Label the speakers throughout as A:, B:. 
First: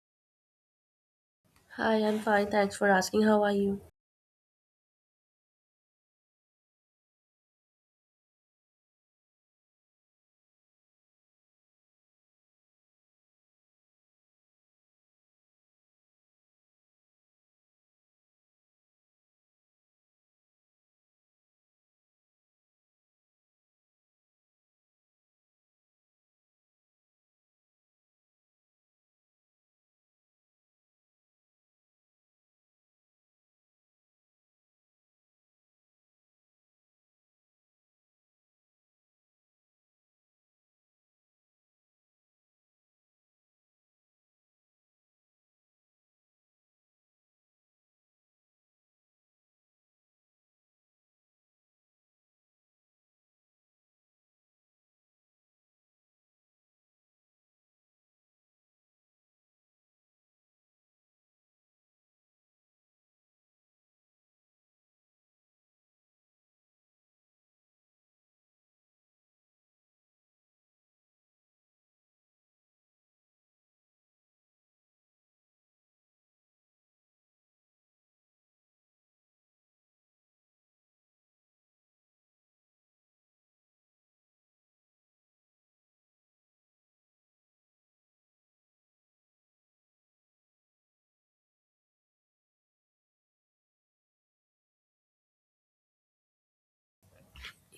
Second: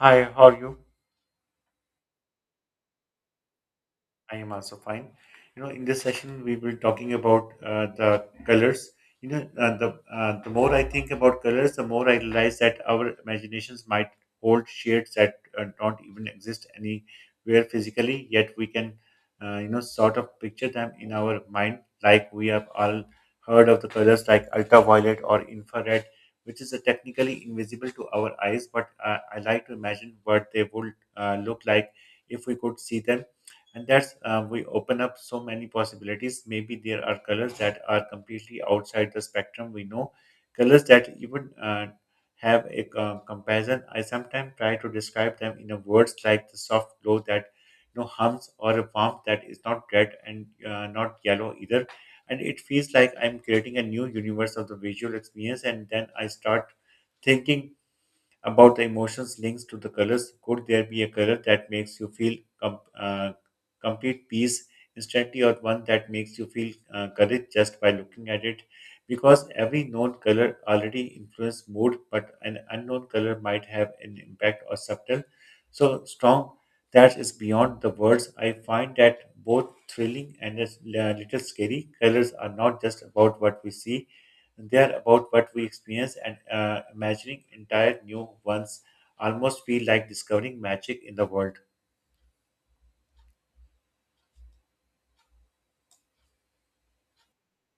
A: Hi, how are you?
B: Hi, I'm fine. Thanks for asking. How are you?
A: I am also fine. You know, in this session we were talking about the colors. The more I think about colors, the more I realize that our imaginations might hold shades that don't even exist anywhere physically. Yet we can, sort of picture them in our mind. Like we have all heard of the colors like ultraviolet or infrared, which is technically invisible to our eyes, but I like to imagine what they would look like if we could see them, and that's we open up so many possibilities. Maybe there are colors that are completely outside the spectrum we know, colors that even have a comparison. I sometimes try to describe them in a words like the soft glow that you know hums, or a warmth that is not red and not yellow either, and it feels like I'm creating a new universe of the visual experience. And then I start thinking about the emotions links to the colors. Could there be a color that makes you feel com- uh, complete peace instantly, or one that makes you feel courage just by looking at it? Because every known color already influences mood, but an unknown color might have an impact or subtle, so strong that is beyond the words. I find that both thrilling and a little scary. Colors are not just about what we see, they are about what we experience and imagining entire new ones. Almost feel like discovering magic in the world.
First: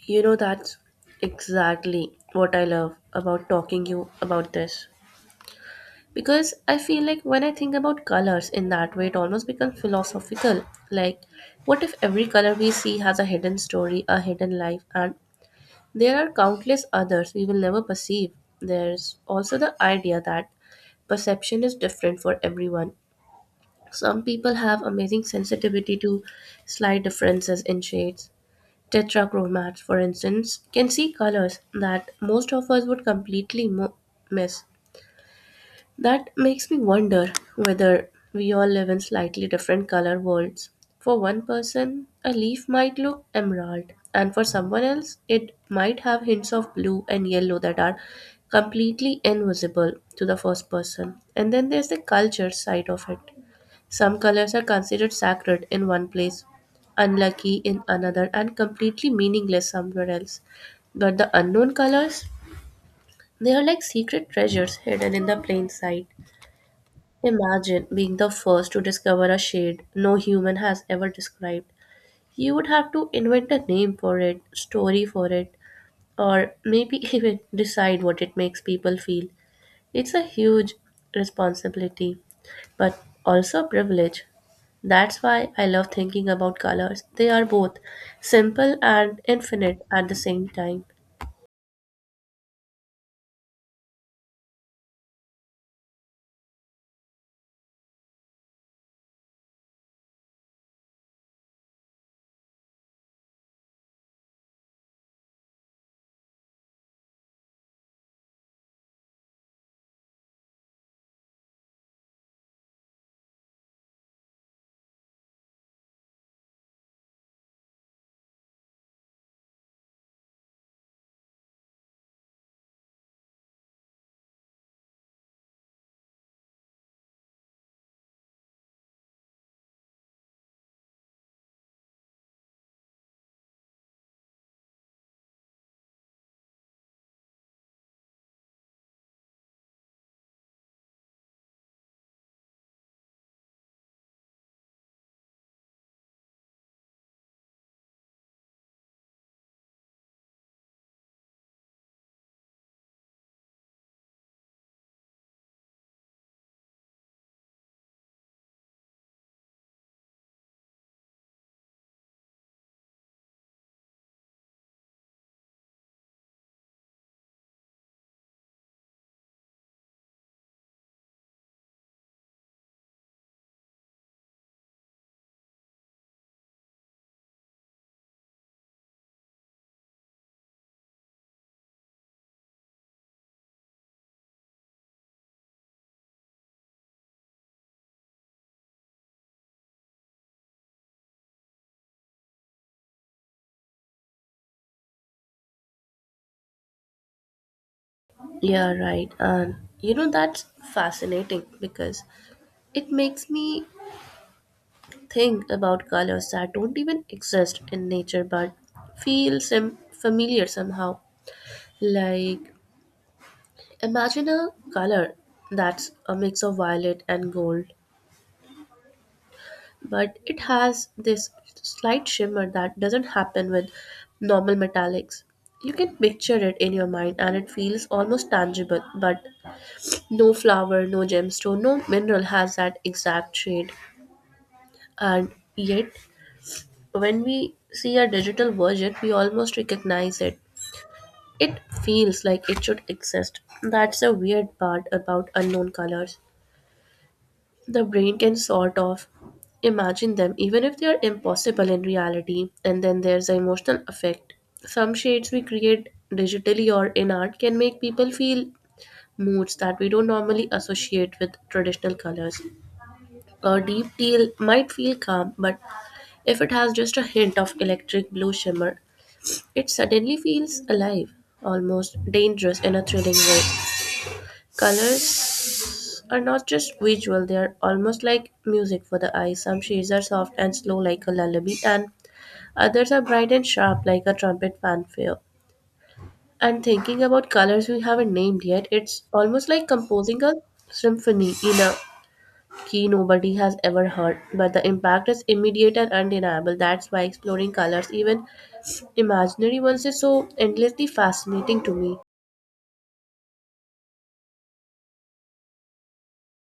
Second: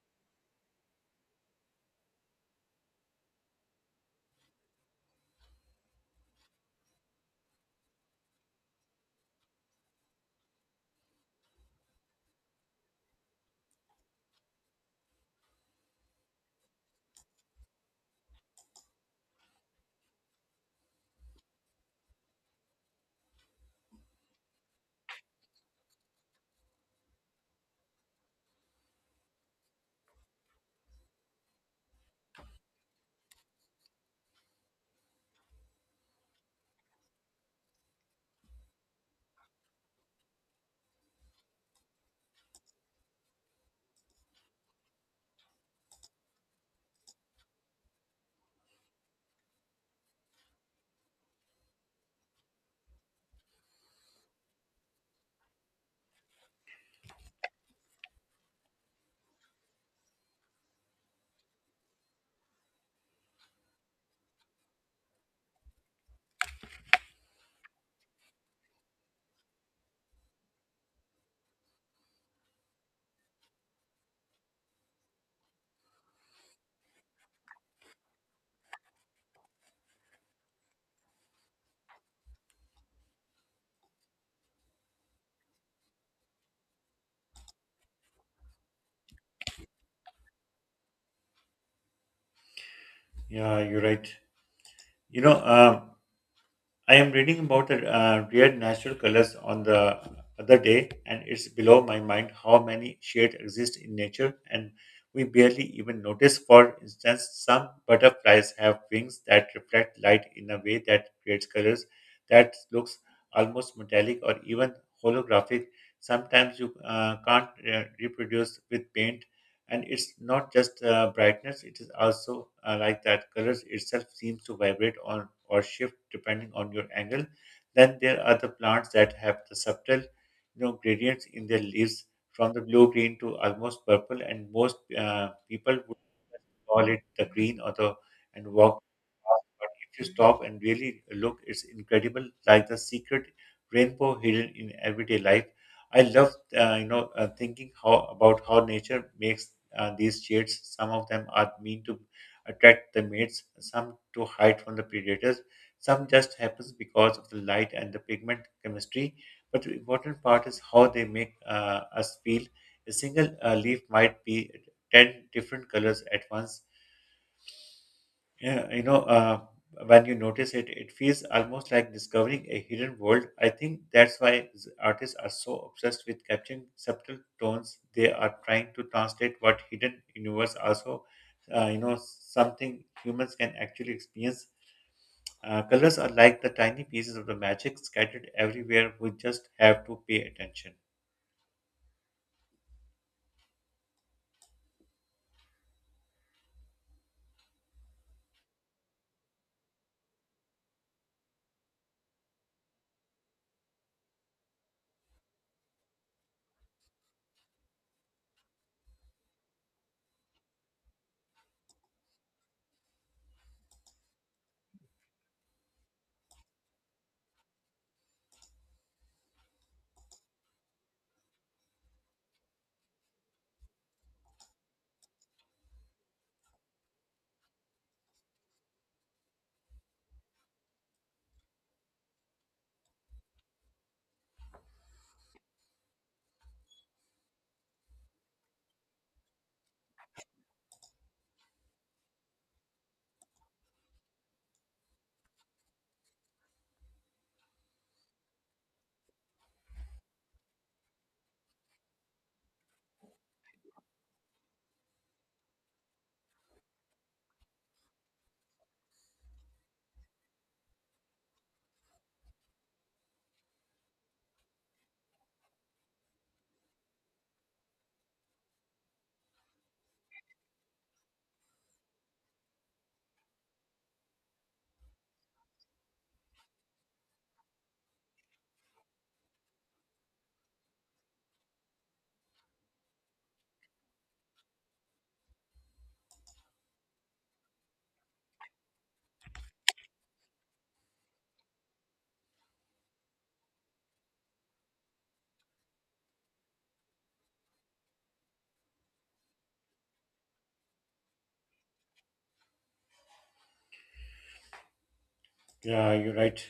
B: You know, that's exactly what I love about talking you about this. Because I feel like when I think about colors in that way, it almost becomes philosophical. Like, what if every color we see has a hidden story, a hidden life, and there are countless others we will never perceive? There's also the idea that perception is different for everyone. Some people have amazing sensitivity to slight differences in shades. Tetrachromats, for instance, can see colors that most of us would completely miss. That makes me wonder whether we all live in slightly different color worlds. For one person, a leaf might look emerald, and for someone else, it might have hints of blue and yellow that are completely invisible to the first person. And then there's the culture side of it. Some colors are considered sacred in one place, unlucky in another, and completely meaningless somewhere else. But the unknown colors, they are like secret treasures hidden in the plain sight. Imagine being the first to discover a shade no human has ever described. You would have to invent a name for it, story for it, or maybe even decide what it makes people feel. It's a huge responsibility, but also a privilege. That's why I love thinking about colors. They are both simple and infinite at the same time.
A: Yeah, you're right. You know, um, I am reading about rare natural colors on the other day, and it's below my mind how many shades exist in nature, and we barely even notice. For instance, some butterflies have wings that reflect light in a way that creates colors that looks almost metallic or even holographic. Sometimes you can't reproduce with paint, and it's not just brightness, it is also like that colors itself seems to vibrate on or shift depending on your angle. Then there are the plants that have the subtle, you know, gradients in their leaves from the blue green to almost purple, and most people call it the green or the and walk fast. But if you stop and really look, it's incredible, like the secret rainbow hidden in everyday life. I love, thinking how about how nature makes these shades. Some of them are mean to attract the mates, some to hide from the predators, some just happens because of the light and the pigment chemistry. But the important part is how they make us feel. A single leaf might be 10 different colors at once. Yeah, when you notice it, it feels almost like discovering a hidden world. I think that's why artists are so obsessed with capturing subtle tones. They are trying to translate what hidden universe also, something humans can actually experience. Colors are like the tiny pieces of the magic scattered everywhere. We just have to pay attention.
B: Yeah, right. And you know, that's fascinating because it makes me think about colors that don't even exist in nature but feel familiar somehow. Like, imagine a color that's a mix of violet and gold, but it has this slight shimmer that doesn't happen with normal metallics. You can picture it in your mind and it feels almost tangible, but no flower, no gemstone, no mineral has that exact shade. And yet, when we see a digital version, we almost recognize it. It feels like it should exist. That's the weird part about unknown colors. The brain can sort of imagine them even if they are impossible in reality. And then there's the emotional effect. Some shades we create digitally or in art can make people feel moods that we don't normally associate with traditional colors. A deep teal might feel calm, but if it has just a hint of electric blue shimmer, it suddenly feels alive, almost dangerous in a thrilling way. Colors are not just visual, they are almost like music for the eyes. Some shades are soft and slow, like a lullaby, and others are bright and sharp, like a trumpet fanfare. And thinking about colors we haven't named yet, it's almost like composing a symphony in a key nobody has ever heard. But the impact is immediate and undeniable. That's why exploring colors, even imaginary ones, is so endlessly fascinating to me.
A: Yeah, you're right.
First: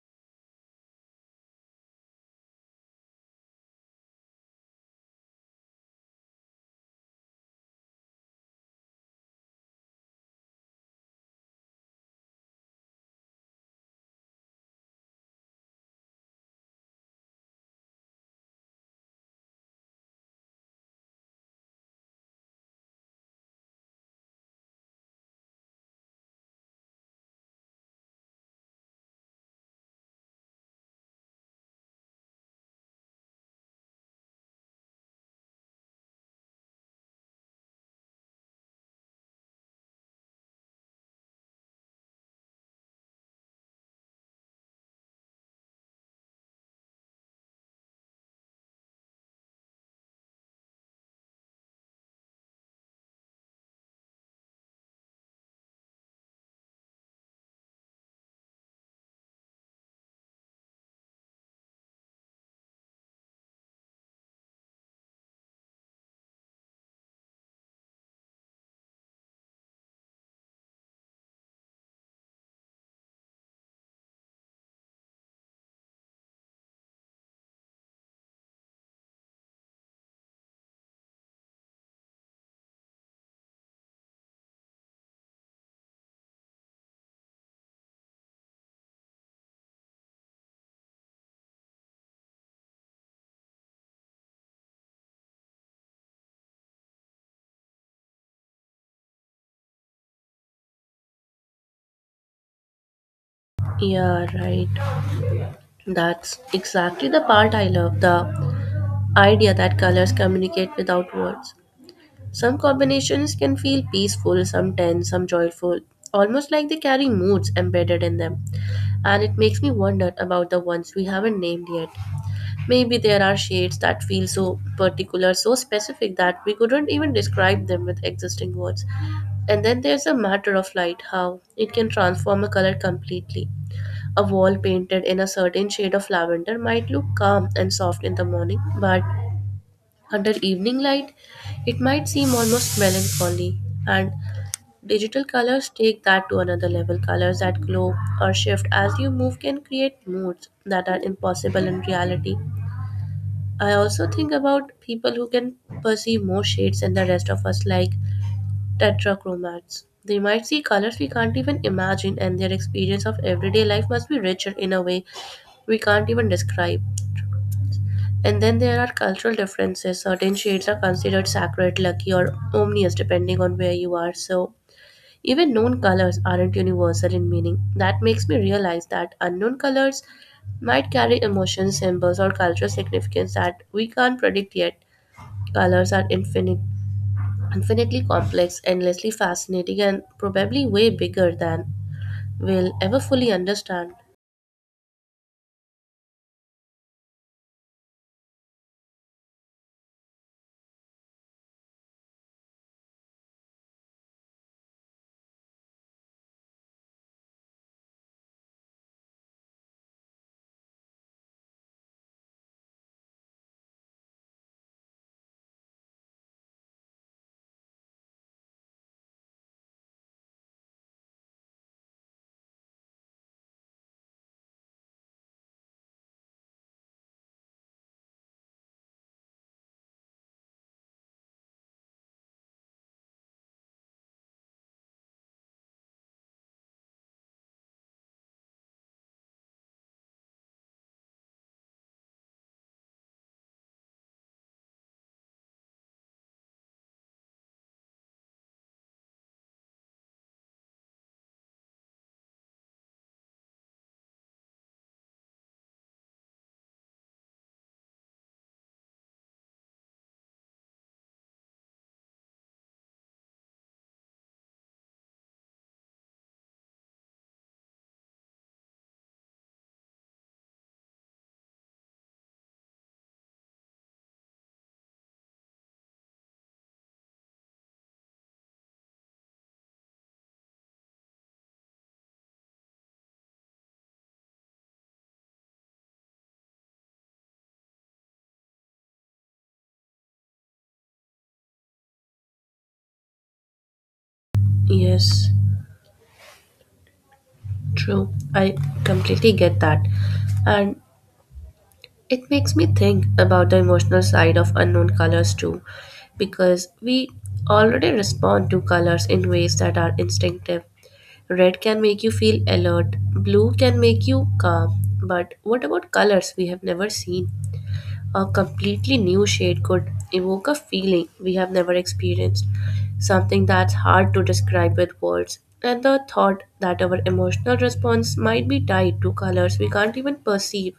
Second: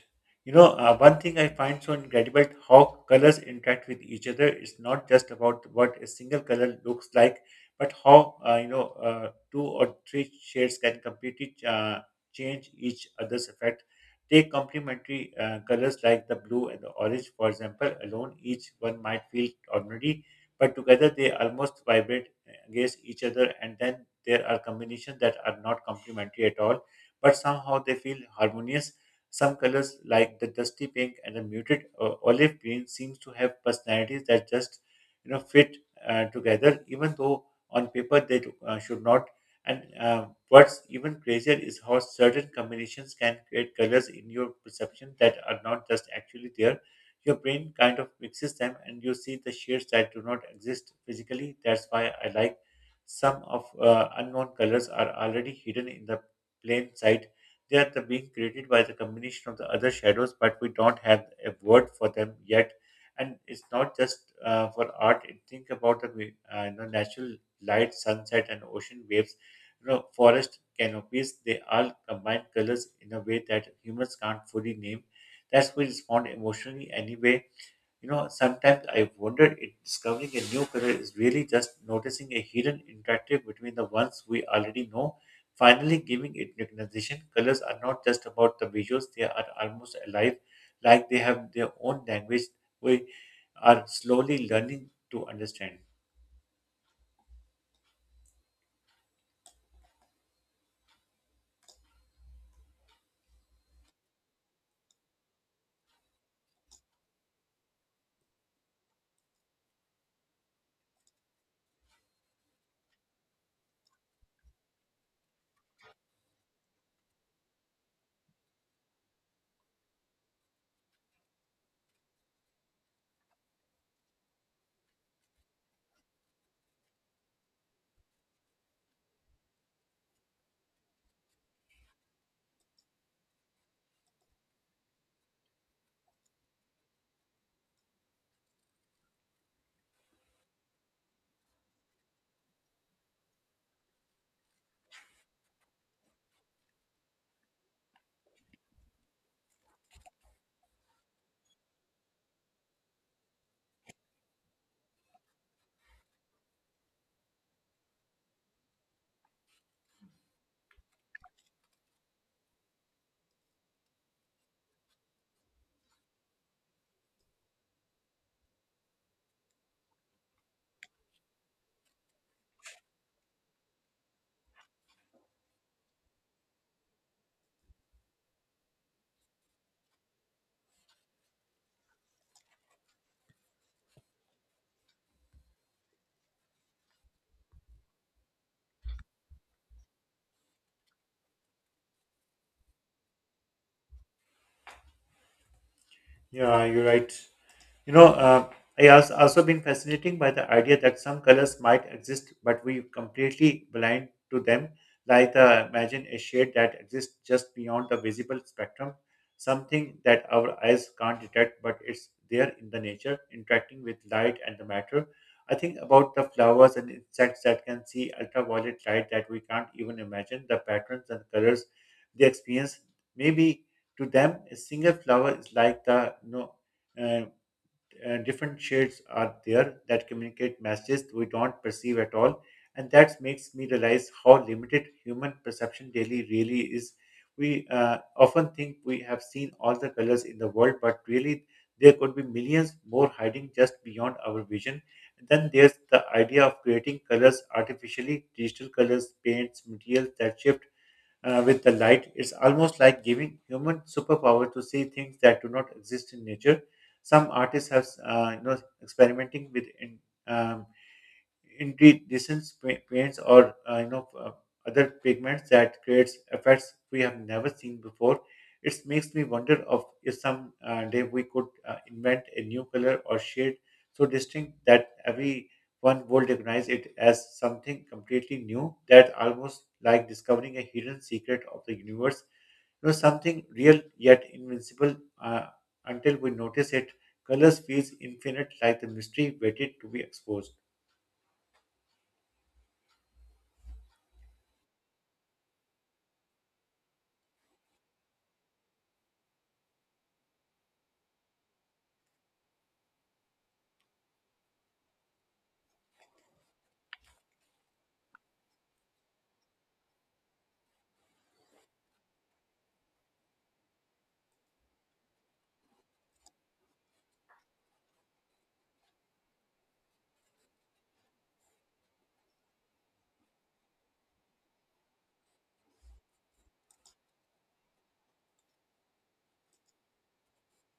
A: One thing I find so incredible how colors interact with each other. It's not just about what a single color looks like, but how two or three shades can completely change each other's effect. Take complementary colors like the blue and the orange, for example. Alone, each one might feel ordinary, but together they almost vibrate against each other. And then there are combinations that are not complementary at all, but somehow they feel harmonious. Some colors like the dusty pink and the muted olive green seems to have personalities that just, you know, fit together, even though on paper they should not. And what's even crazier is how certain combinations can create colors in your perception that are not just actually there. Your brain kind of mixes them, and you see the shades that do not exist physically. That's why I like some of unknown colors are already hidden in the plain sight. They are the being created by the combination of the other shadows, but we don't have a word for them yet. And it's not just for art. It- Think about the natural light, sunset, and ocean waves. You know, forest canopies. They all combine colors in a way that humans can't fully name. That's we respond emotionally anyway. You know, sometimes I've wondered if discovering a new career is really just noticing a hidden interactive between the ones we already know, finally giving it recognition. Colors are not just about the visuals, they are almost alive, like they have their own language we are slowly learning to understand.
B: Yeah, right. That's exactly the part I love, the idea that colors communicate without words. Some combinations can feel peaceful, some tense, some joyful, almost like they carry moods embedded in them. And it makes me wonder about the ones we haven't named yet. Maybe there are shades that feel so particular, so specific that we couldn't even describe them with existing words. And then there's the matter of light, how it can transform a color completely. A wall painted in a certain shade of lavender might look calm and soft in the morning, but under evening light, it might seem almost melancholy, and digital colors take that to another level. Colors that glow or shift as you move can create moods that are impossible in reality. I also think about people who can perceive more shades than the rest of us, like tetrachromats. They might see colors we can't even imagine, and their experience of everyday life must be richer in a way we can't even describe. And then there are cultural differences. Certain shades are considered sacred, lucky, or omnious depending on where you are. So, even known colors aren't universal in meaning. That makes me realize that unknown colors might carry emotions, symbols, or cultural significance that we can't predict yet. Colors are infinite, infinitely complex, endlessly fascinating, and probably way bigger than we'll ever fully understand.
A: Yeah, you're right. You know, uh, I has also been fascinating by the idea that some colors might exist, but we completely blind to them. Like imagine a shade that exists just beyond the visible spectrum, something that our eyes can't detect, but it's there in the nature, interacting with light and the matter. I think about the flowers and insects that can see ultraviolet light that we can't even imagine. The patterns and colors they experience, maybe to them, a single flower is like the no. Uh, Different shades are there that communicate messages we don't perceive at all, and that makes me realize how limited human perception daily really is. We often think we have seen all the colors in the world, but really there could be millions more hiding just beyond our vision. And then there's the idea of creating colors artificially, digital colors, paints, materials that shift with the light. It's almost like giving human superpower to see things that do not exist in nature. Some artists have, experimenting with um, indeed decent paints or other pigments that creates effects we have never seen before. It makes me wonder of if some day we could invent a new color or shade so distinct that everyone would recognize it as something completely new, that almost like discovering a hidden secret of the universe, you know, something real yet invincible uh, until we notice it. Colors feels infinite like the mystery waited to be exposed.
B: Yes, true. I completely get that. And it makes me think about the emotional side of unknown colors too, because we already respond to colors in ways that are instinctive. Red can make you feel alert, blue can make you calm, but what about colors we have never seen? A completely new shade could evoke a feeling we have never experienced, something that's hard to describe with words. And the thought that our emotional response might be tied to colors we can't even perceive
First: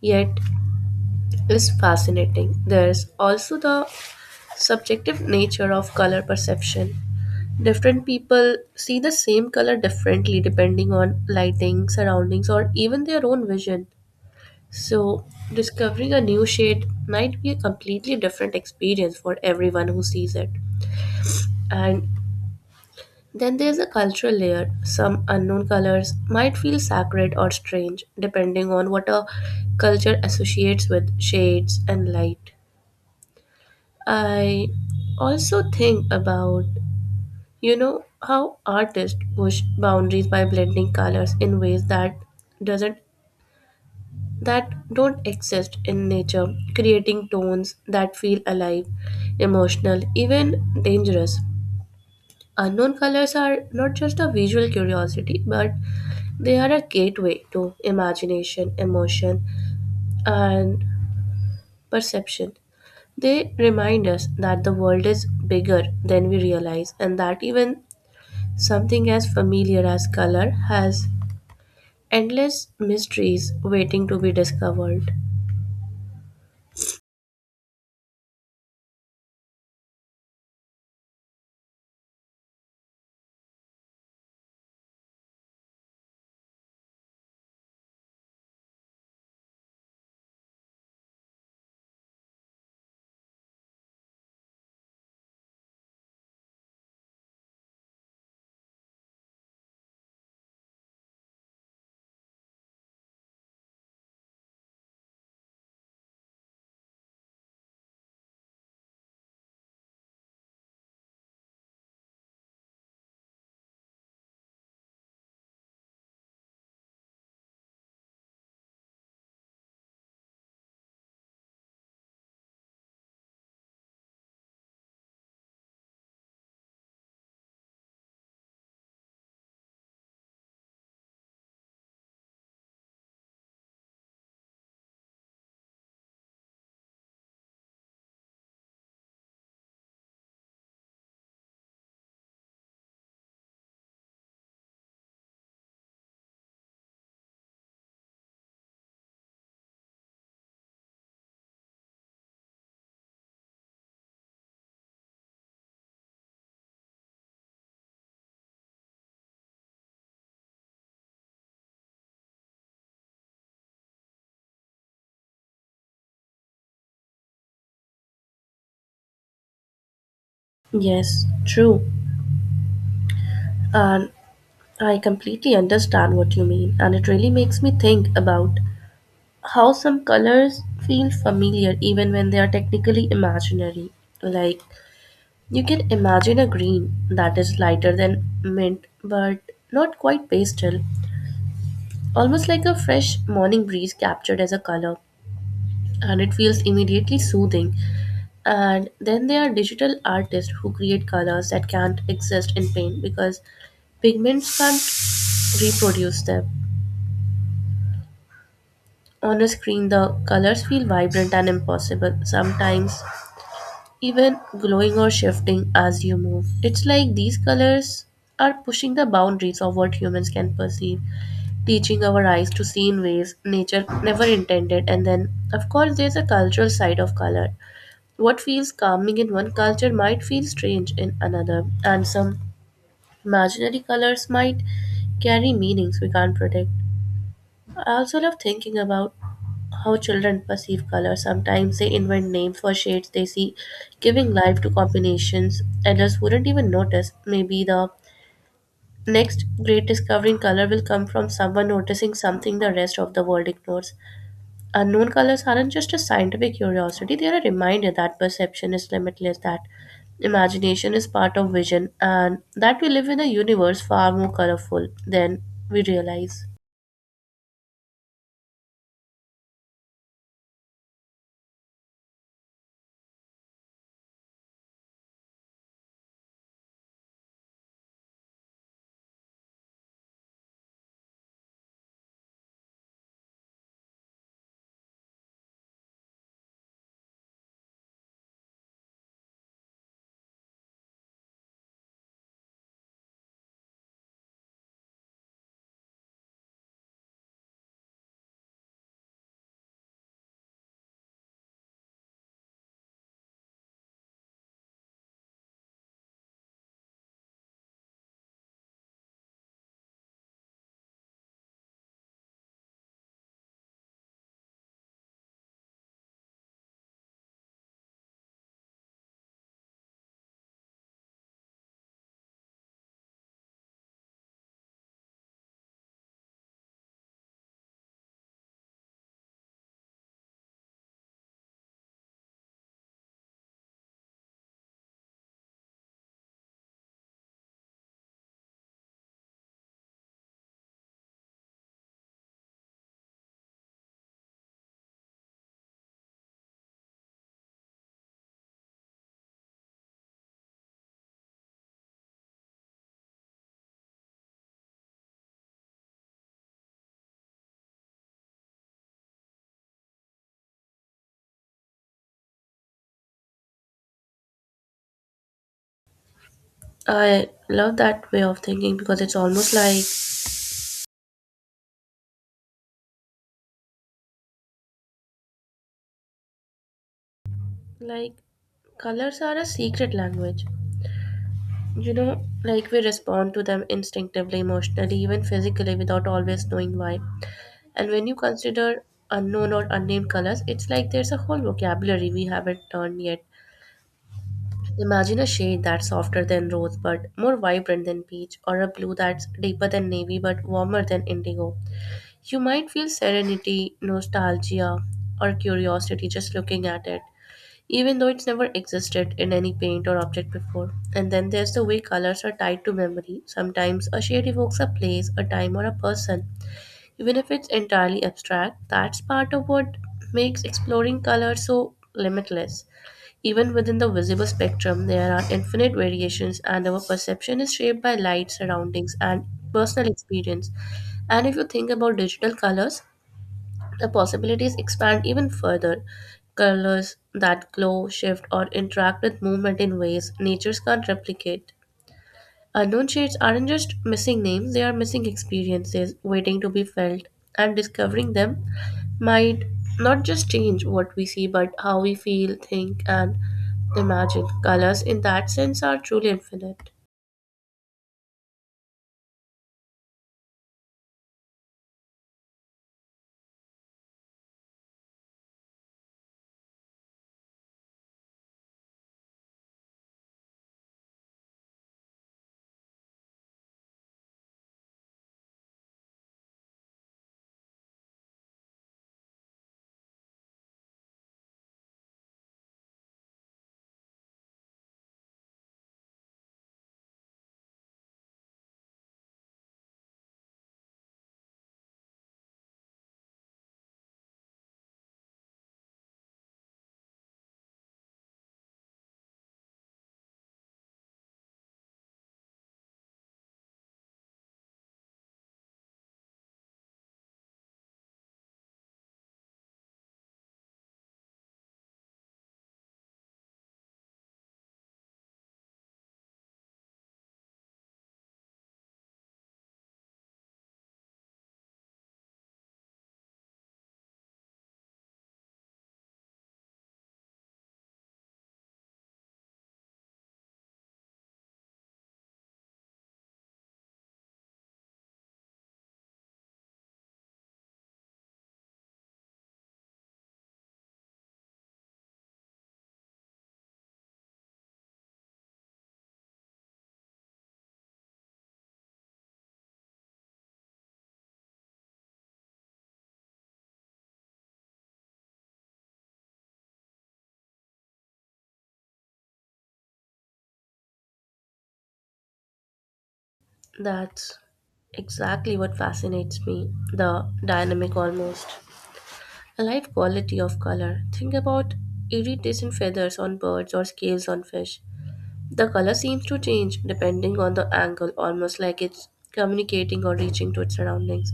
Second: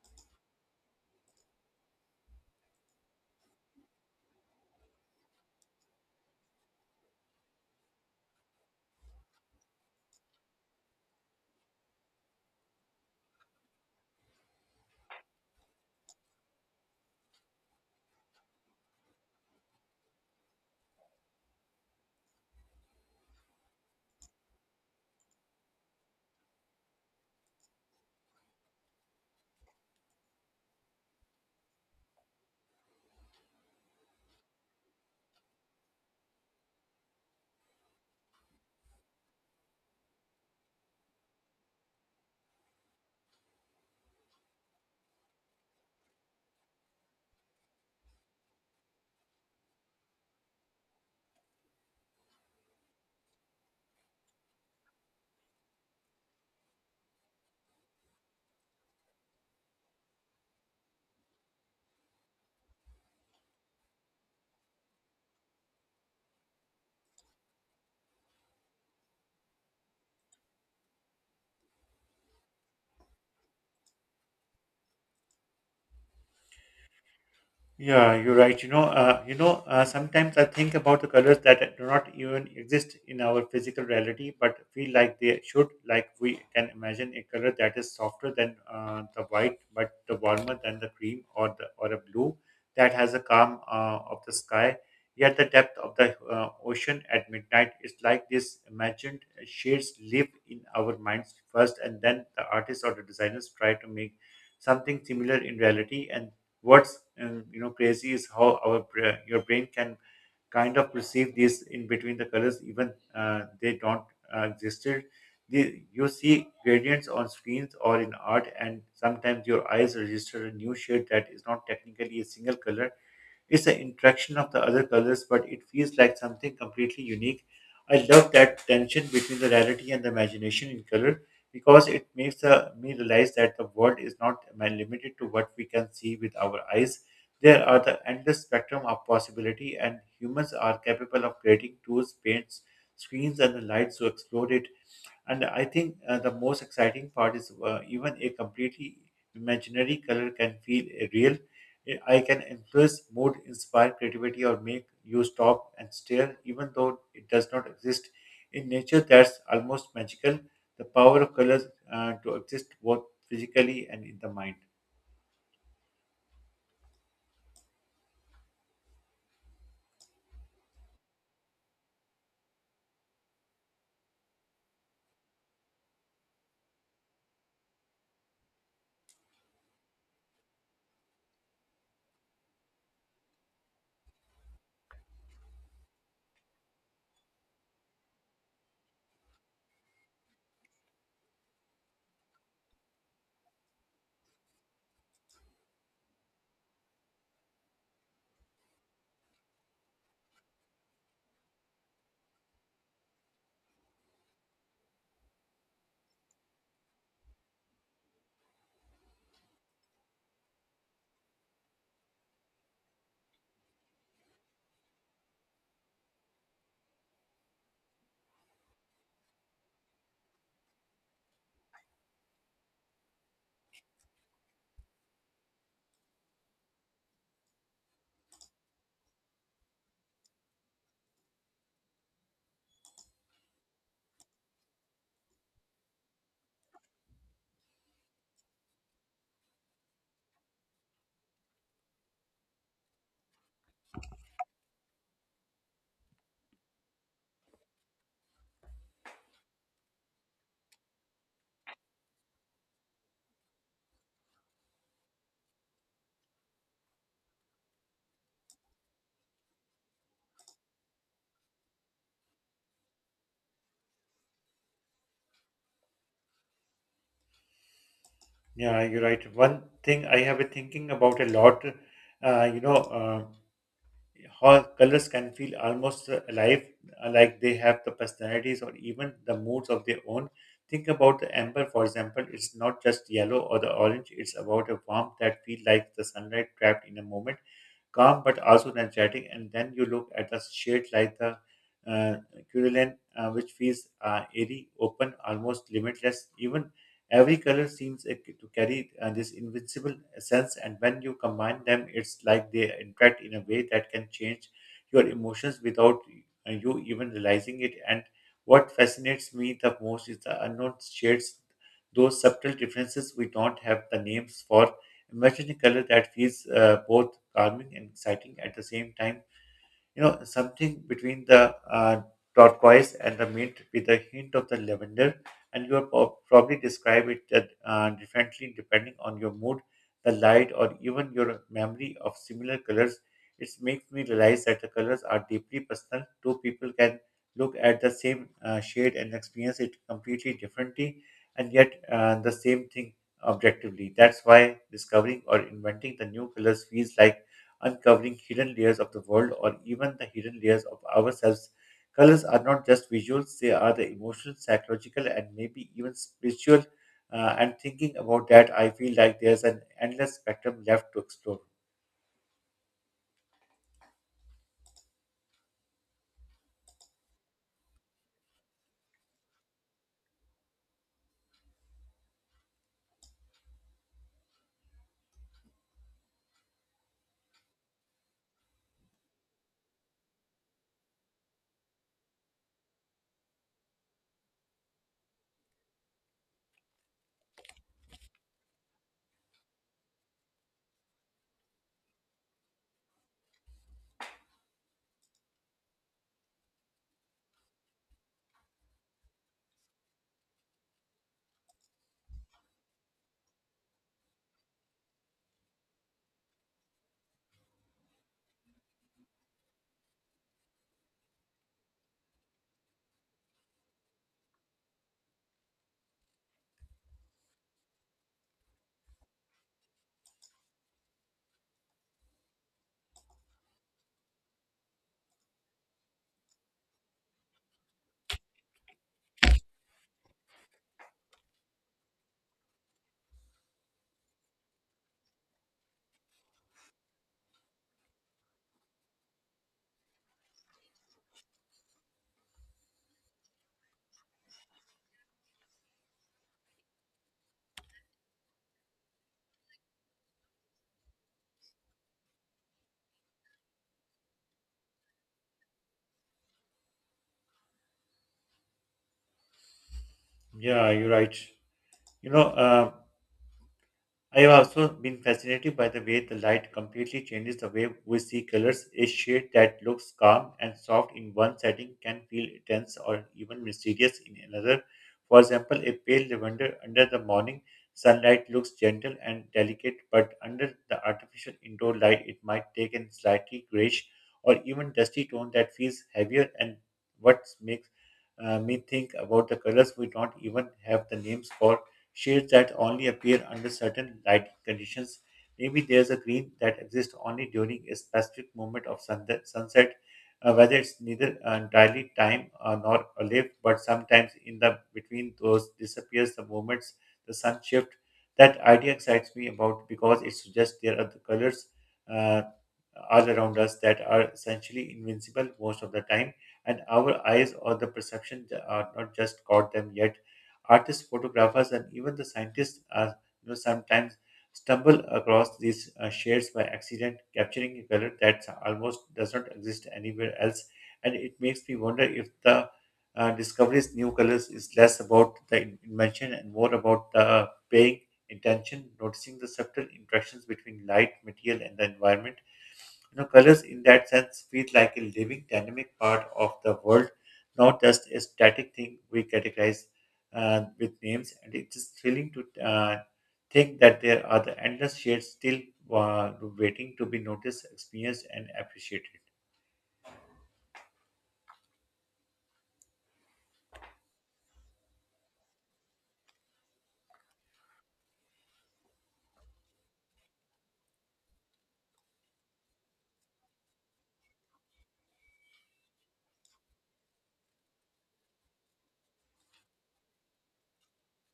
B: yet is fascinating. There's also the subjective nature of color perception. Different people see the same color differently depending on lighting, surroundings, or even their own vision. So, discovering a new shade might be a completely different experience for everyone who sees it. And then there's a cultural layer. Some unknown colors might feel sacred or strange depending on what a culture associates with shades and light. I also think about, you know, how artists push boundaries by blending colors in ways that doesn't that don't exist in nature, creating tones that feel alive, emotional, even dangerous. Unknown colors are not just a visual curiosity, but they are a gateway to imagination, emotion, and perception. They remind us that the world is bigger than we realize and that even something as familiar as color has endless mysteries waiting to be discovered.
A: Yeah, you're right. Sometimes I think about the colors that do not even exist in our physical reality, but feel like they should. Like we can imagine a color that is softer than the white, but the warmer than the cream, or the or a blue that has a calm of the sky. Yet the depth of the ocean at midnight is like this imagined shades live in our minds first, and then the artists or the designers try to make something similar in reality, and what's crazy is how our your brain can kind of perceive these in between the colors even they don't existed. The, you see gradients on screens or in art, and sometimes your eyes register a new shade that is not technically a single color, it's an interaction of the other colors, but it feels like something completely unique. I love that tension between the reality and the imagination in color, because it makes me realize that the world is not limited to what we can see with our eyes. There are the endless spectrum of possibility, and humans are capable of creating tools, paints, screens, and the lights to explore it. And I think the most exciting part is even a completely imaginary color can feel real. Eh, I can influence mood, inspire creativity, or make you stop and stare, even though it does not exist. In nature, that's almost magical, the power of colors to exist both physically and in the mind.
B: Yes, true. And I completely understand what you mean. And it really makes me think about how some colors feel familiar even when they are technically imaginary. Like, you can imagine a green that is lighter than mint but not quite pastel, almost like a fresh morning breeze captured as a color. And it feels immediately soothing. And then there are digital artists who create colors that can't exist in paint because pigments can't reproduce them. On a screen, the colors feel vibrant and impossible, sometimes even glowing or shifting as you move. It's like these colors are pushing the boundaries of what humans can perceive, teaching our eyes to see in ways nature never intended. And then, of course, there's a cultural side of color. What feels calming in one culture might feel strange in another, and some imaginary colors might carry meanings we can't predict. I also love thinking about how children perceive color. Sometimes they invent names for shades they see, giving life to combinations adults wouldn't even notice. Maybe the next great discovery in color will come from someone noticing something the rest of the world ignores. Unknown colors aren't just a scientific curiosity, they are a reminder that perception is limitless, that imagination is part of vision, and that we live in a universe far more colorful than we realize.
A: Yeah, you're right. One thing I have been thinking about a lot, uh, you know. uh, how colors can feel almost alive, like they have the personalities or even the moods of their own. Think about the amber, for example. It's not just yellow or the orange. It's about a warmth that feels like the sunlight trapped in a moment, calm but also energetic. And then you look at the shade like the uh, Curulin, which feels airy, open, almost limitless. Even every color seems to carry this invincible essence, and when you combine them, it's like they interact in a way that can change your emotions without you even realizing it. And what fascinates me the most is the unknown shades, those subtle differences we don't have the names for. Imagine a color that feels both calming and exciting at the same time, you know, something between the turquoise and the mint with a hint of the lavender, and you will probably describe it differently depending on your mood, the light, or even your memory of similar colors. It makes me realize that the colors are deeply personal. Two people can look at the same shade and experience it completely differently, and yet the same thing objectively. That's why discovering or inventing the new colors feels like uncovering hidden layers of the world or even the hidden layers of ourselves. Colors are not just visuals, they are the emotional, psychological, and maybe even spiritual. And thinking about that, I feel like there's an endless spectrum left to explore.
B: I love that way of thinking because it's almost like like colors are a secret language. You know, like we respond to them instinctively, emotionally, even physically without always knowing why. And when you consider unknown or unnamed colors, it's like there's a whole vocabulary we haven't learned yet. Imagine a shade that's softer than rosebud, more vibrant than peach, or a blue that's deeper than navy but warmer than indigo. You might feel serenity, nostalgia, or curiosity just looking at it, even though it's never existed in any paint or object before. And then there's the way colors are tied to memory. Sometimes a shade evokes a place, a time, or a person, even if it's entirely abstract. That's part of what makes exploring color so limitless. Even within the visible spectrum, there are infinite variations, and our perception is shaped by light, surroundings, and personal experience. And if you think about digital colors, the possibilities expand even further. Colors that glow, shift, or interact with movement in ways natures can't replicate. Unknown shades aren't just missing names, they are missing experiences waiting to be felt, and discovering them might not just change what we see, but how we feel, think, and imagine. Colors, in that sense, are truly infinite.
A: Yeah, you're right. You know, um, I have also been fascinated by the way the light completely changes the way we see colors. A shade that looks calm and soft in one setting can feel intense or even mysterious in another. For example, a pale lavender under the morning sunlight looks gentle and delicate, but under the artificial indoor light, it might take a slightly grayish or even dusty tone that feels heavier. And what makes me think about the colors we don't even have the names for shades that only appear under certain lighting conditions. Maybe there's a green that exists only during a specific moment of sunset, whether it's neither entirely time nor a lift, but sometimes in the between those disappears the moments the sun shift. That idea excites me about because it suggests there are the colors uh, all around us that are essentially invincible most of the time, and our eyes or the perception are not just caught them yet. Artists, photographers, and even the scientists are, sometimes stumble across these shades by accident, capturing a color that almost does not exist anywhere else. And it makes me wonder if the discovery's new colors is less about the invention and more about the paying attention, noticing the subtle interactions between light, material, and the environment. You know, colors in that sense feel like a living, dynamic part of the world, not just a static thing we categorize with names. And it is thrilling to think that there are the endless shades still waiting to be noticed, experienced, and appreciated.
B: That's exactly what fascinates me, the dynamic almost. A life quality of color. Think about iridescent feathers on birds or scales on fish. The color seems to change depending on the angle, almost like it's communicating or reaching to its surroundings.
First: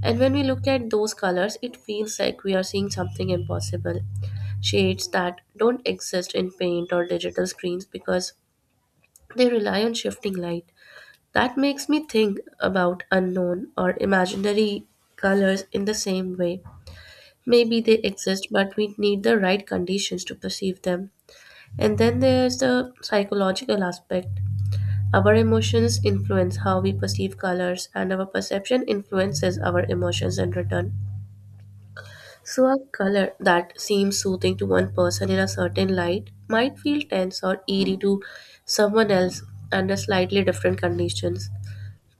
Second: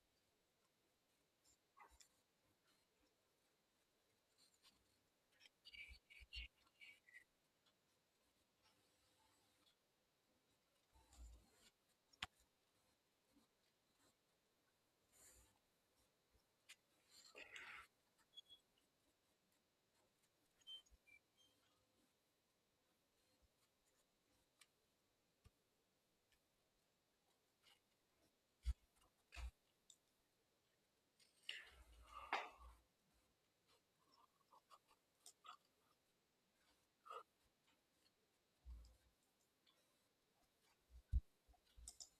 B: And when we look at those colors, it feels like we are seeing something impossible. Shades that don't exist in paint or digital screens because they rely on shifting light. That makes me think about unknown or imaginary colors in the same way. Maybe they exist, but we need the right conditions to perceive them. And then there's the psychological aspect. Our emotions influence how we perceive colors, and our perception influences our emotions in return. So, a color that seems soothing to one person in a certain light might feel tense or eerie to someone else under slightly different conditions.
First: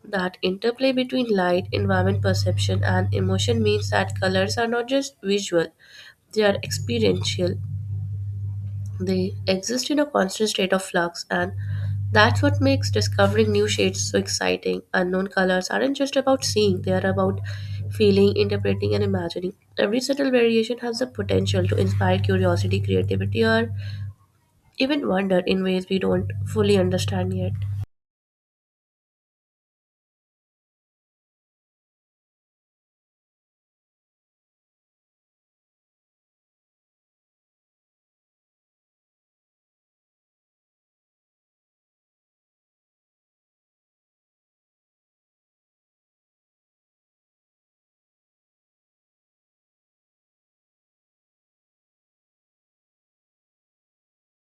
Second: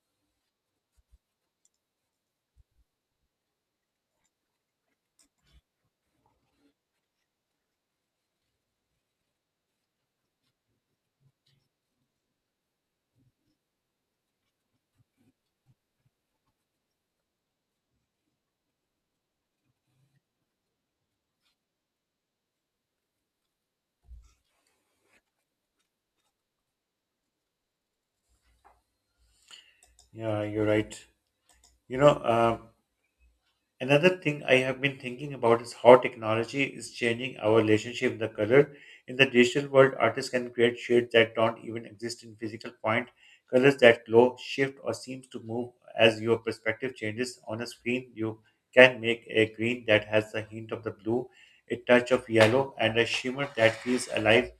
B: That interplay between light, environment perception, and emotion means that colors are not just visual, they are experiential. They exist in a constant state of flux, and that's what makes discovering new shades so exciting. Unknown colors aren't just about seeing, they are about feeling, interpreting, and imagining. Every subtle variation has the potential to inspire curiosity, creativity, or even wonder in ways we don't fully understand yet.
A: Yeah, you're right. You know. Um, Another thing I have been thinking about is how technology is changing our relationship with the color. In the digital world, artists can create shades that don't even exist in physical point, colors that glow, shift, or seems to move as your perspective changes. On a screen, you can make a green that has a hint of the blue, a touch of yellow, and a shimmer that feels alive,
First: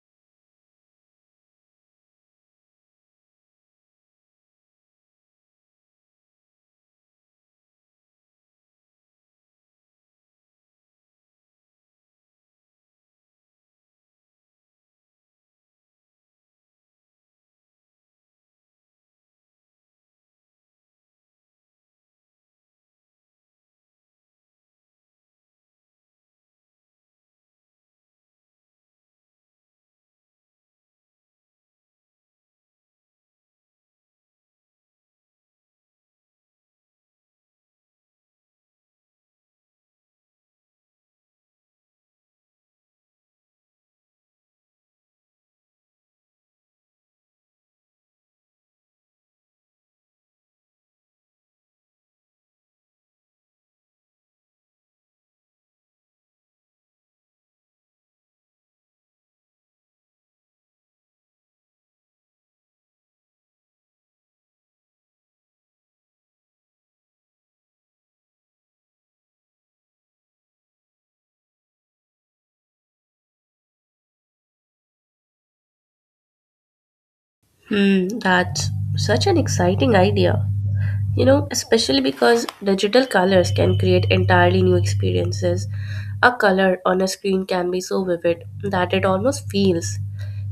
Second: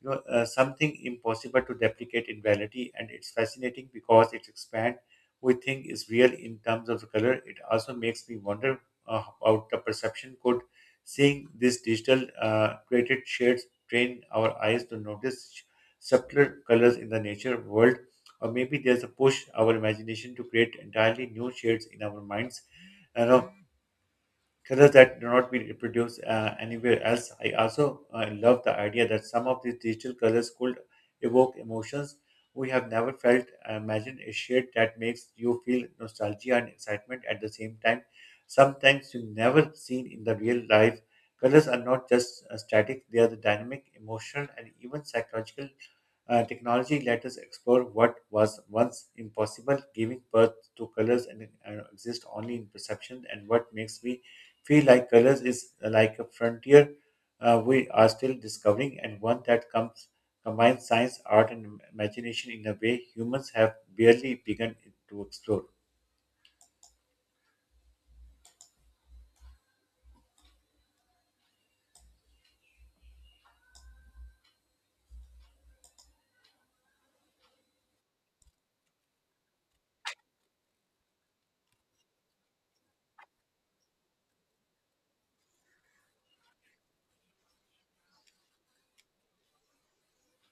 A: something impossible to replicate in reality. And it's fascinating because it expands we think is real in terms of the color. It also makes me wonder about the perception. Could seeing these digital created shades train our eyes to notice subtler colors in the nature world? Or maybe there's a push our imagination to create entirely new shades in our minds. You know, colors that do not be reproduced anywhere else. I also love the idea that some of these digital colors could evoke emotions we have never felt. Imagine a shade that makes you feel nostalgia and excitement at the same time. Sometimes you never seen in the real life. Colors are not just static; they are the dynamic, emotional, and even psychological. Technology let us explore what was once impossible, giving birth to colors and exist only in perception. And what makes me feel like colors is like a frontier we are still discovering, and one that comes combines science, art, and imagination in a way humans have barely begun to explore.
B: Hmm, that's such an exciting idea. You know, especially because digital colors can create entirely new experiences. A color on a screen can be so vivid that it almost feels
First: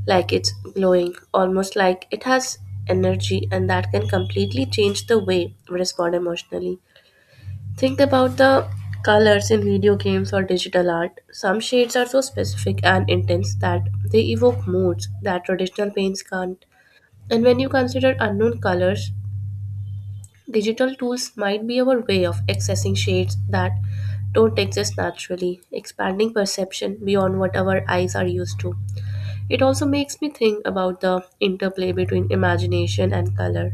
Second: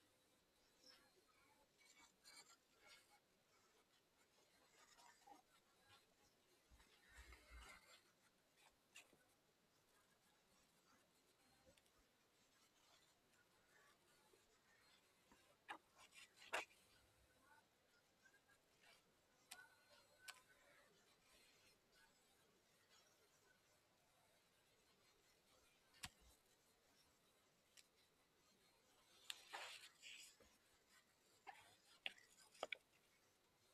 B: like it's glowing, almost like it has energy, and that can completely change the way we respond emotionally. Think about the colors in video games or digital art. Some shades are so specific and intense that they evoke moods that traditional paints can't. And when you consider unknown colors, digital tools might be our way of accessing shades that don't exist naturally, expanding perception beyond what our eyes are used to. It also makes me think about the interplay between imagination and color.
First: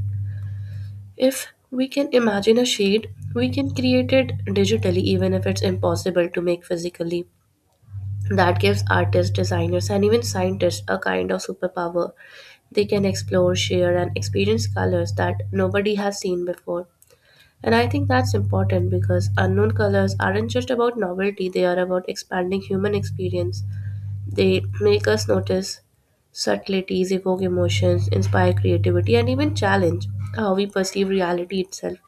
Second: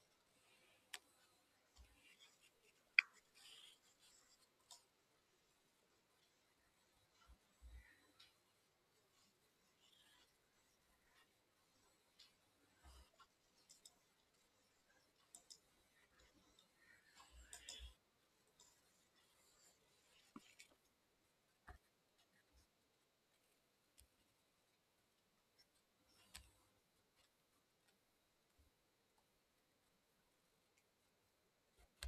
B: If we can imagine a shade, we can create it digitally, even if it's impossible to make physically. That gives artists, designers, and even scientists a kind of superpower. They can explore, share, and experience colors that nobody has seen before. And I think that's important because unknown colors aren't just about novelty, they are about expanding human experience. They make us notice subtleties, evoke emotions, inspire creativity, and even challenge how we perceive reality itself.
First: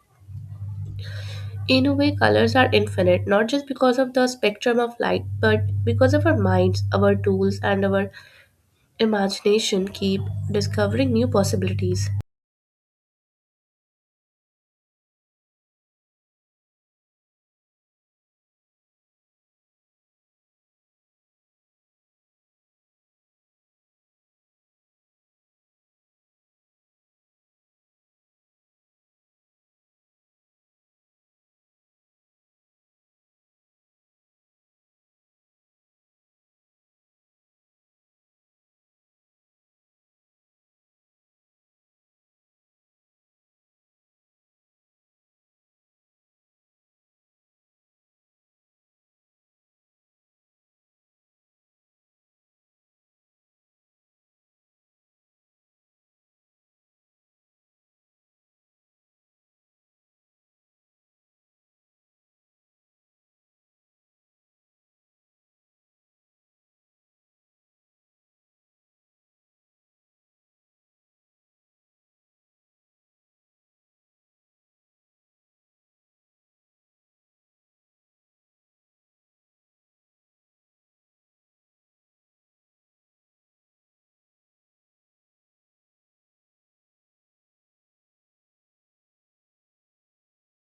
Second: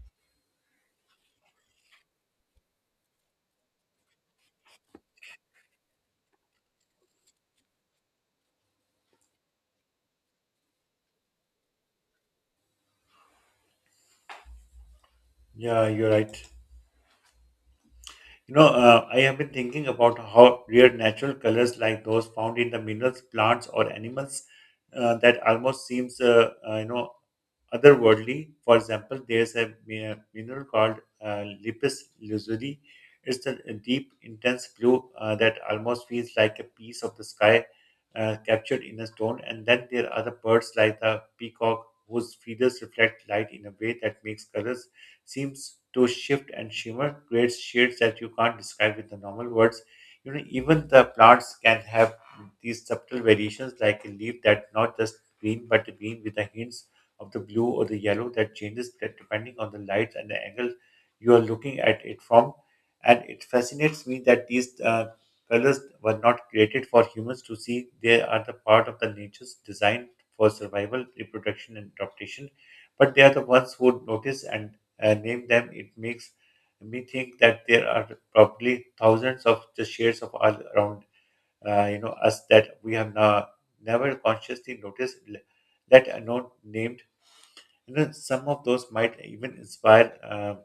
B: In a way, colors are infinite, not just because of the spectrum of light, but because of our minds, our tools, and our imagination keep discovering new possibilities.
A: Yeah, you're right. I have been thinking about how rare natural colors like those found in the minerals, plants, or animals that almost seems, otherworldly. For example, there's a mineral called Lipis lazuli. It's a deep, intense blue that almost feels like a piece of the sky captured in a stone. And then there are the birds like the peacock, whose feathers reflect light in a way that makes colors seems to shift and shimmer, creates shades that you can't describe with the normal words. You know, even the plants can have these subtle variations, like a leaf that's not just green but green with the hints of the blue or the yellow that changes depending on the lights and the angle you are looking at it from. And it fascinates me that these colors were not created for humans to see. They are the part of the nature's design for survival, reproduction, and adaptation. But they are the ones who notice and name them. It makes me think that there are probably thousands of the shades of all around us that we have now never consciously noticed, let alone named. You know, some of those might even inspire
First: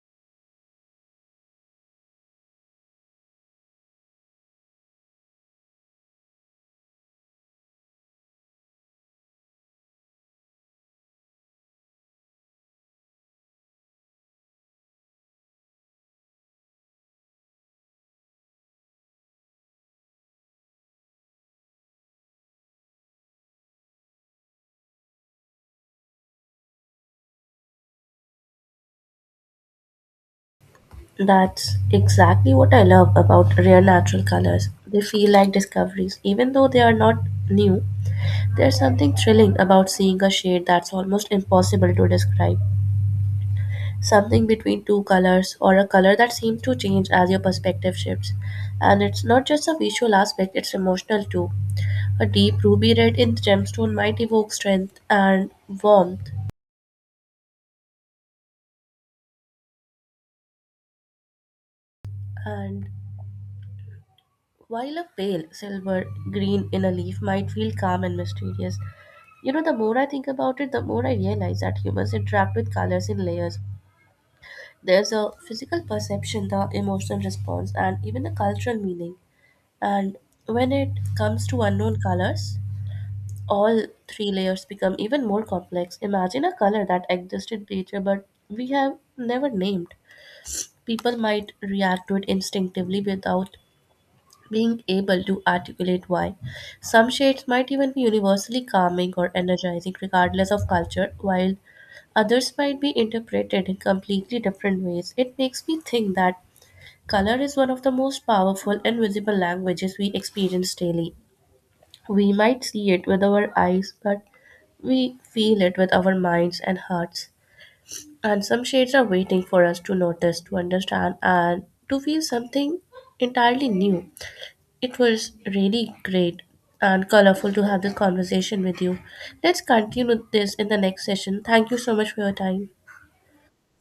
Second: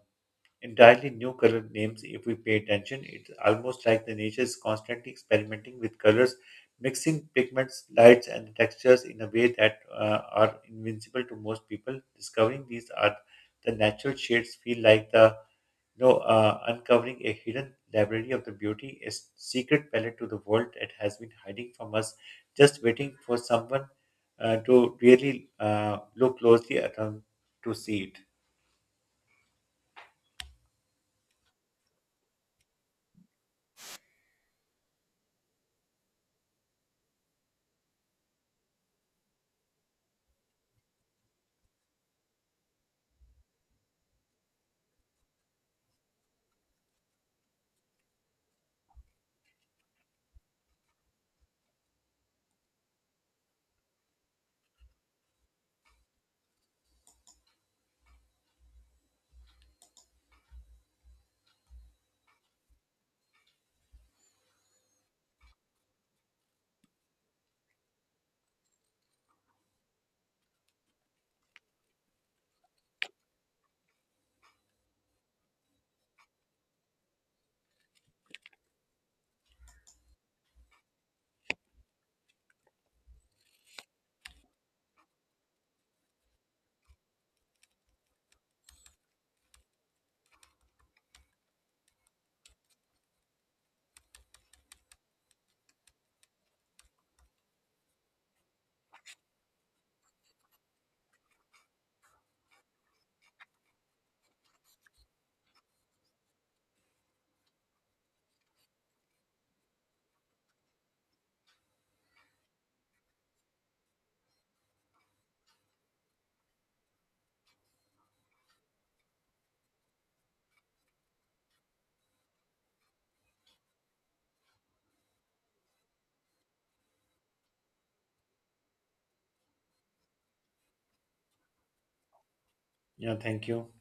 A: entirely new color names if we pay attention. It's almost like the nature is constantly experimenting with colors, mixing pigments, lights, and textures in a way that are invincible to most people. Discovering these are the natural shades feel like the, uncovering a hidden library of the beauty, a secret palette to the world that has been hiding from us, just waiting for someone to really look closely at them to see it.
B: That's exactly what I love about rare natural colors. They feel like discoveries. Even though they are not new, there's something thrilling about seeing a shade that's almost impossible to describe. Something between two colors or a color that seems to change as your perspective shifts. And it's not just a visual aspect, it's emotional too. A deep ruby red in gemstone might evoke strength and warmth, and while a pale silver green in a leaf might feel calm and mysterious, you know, the more I think about it, the more I realize that humans interact with colors in layers. There's a physical perception, the emotional response, and even the cultural meaning. And when it comes to unknown colors, all three layers become even more complex. Imagine a color that exists in nature but we have never named. People might react to it instinctively without being able to articulate why. Some shades might even be universally calming or energizing, regardless of culture, while others might be interpreted in completely different ways. It makes me think that color is one of the most powerful and visible languages we experience daily. We might see it with our eyes, but we feel it with our minds and hearts. And some shades are waiting for us to notice, to understand, and to feel something entirely new. It was really great and colorful to have this conversation with you. Let's continue this in the next session. Thank you so much for your time.
A: Yeah, thank you.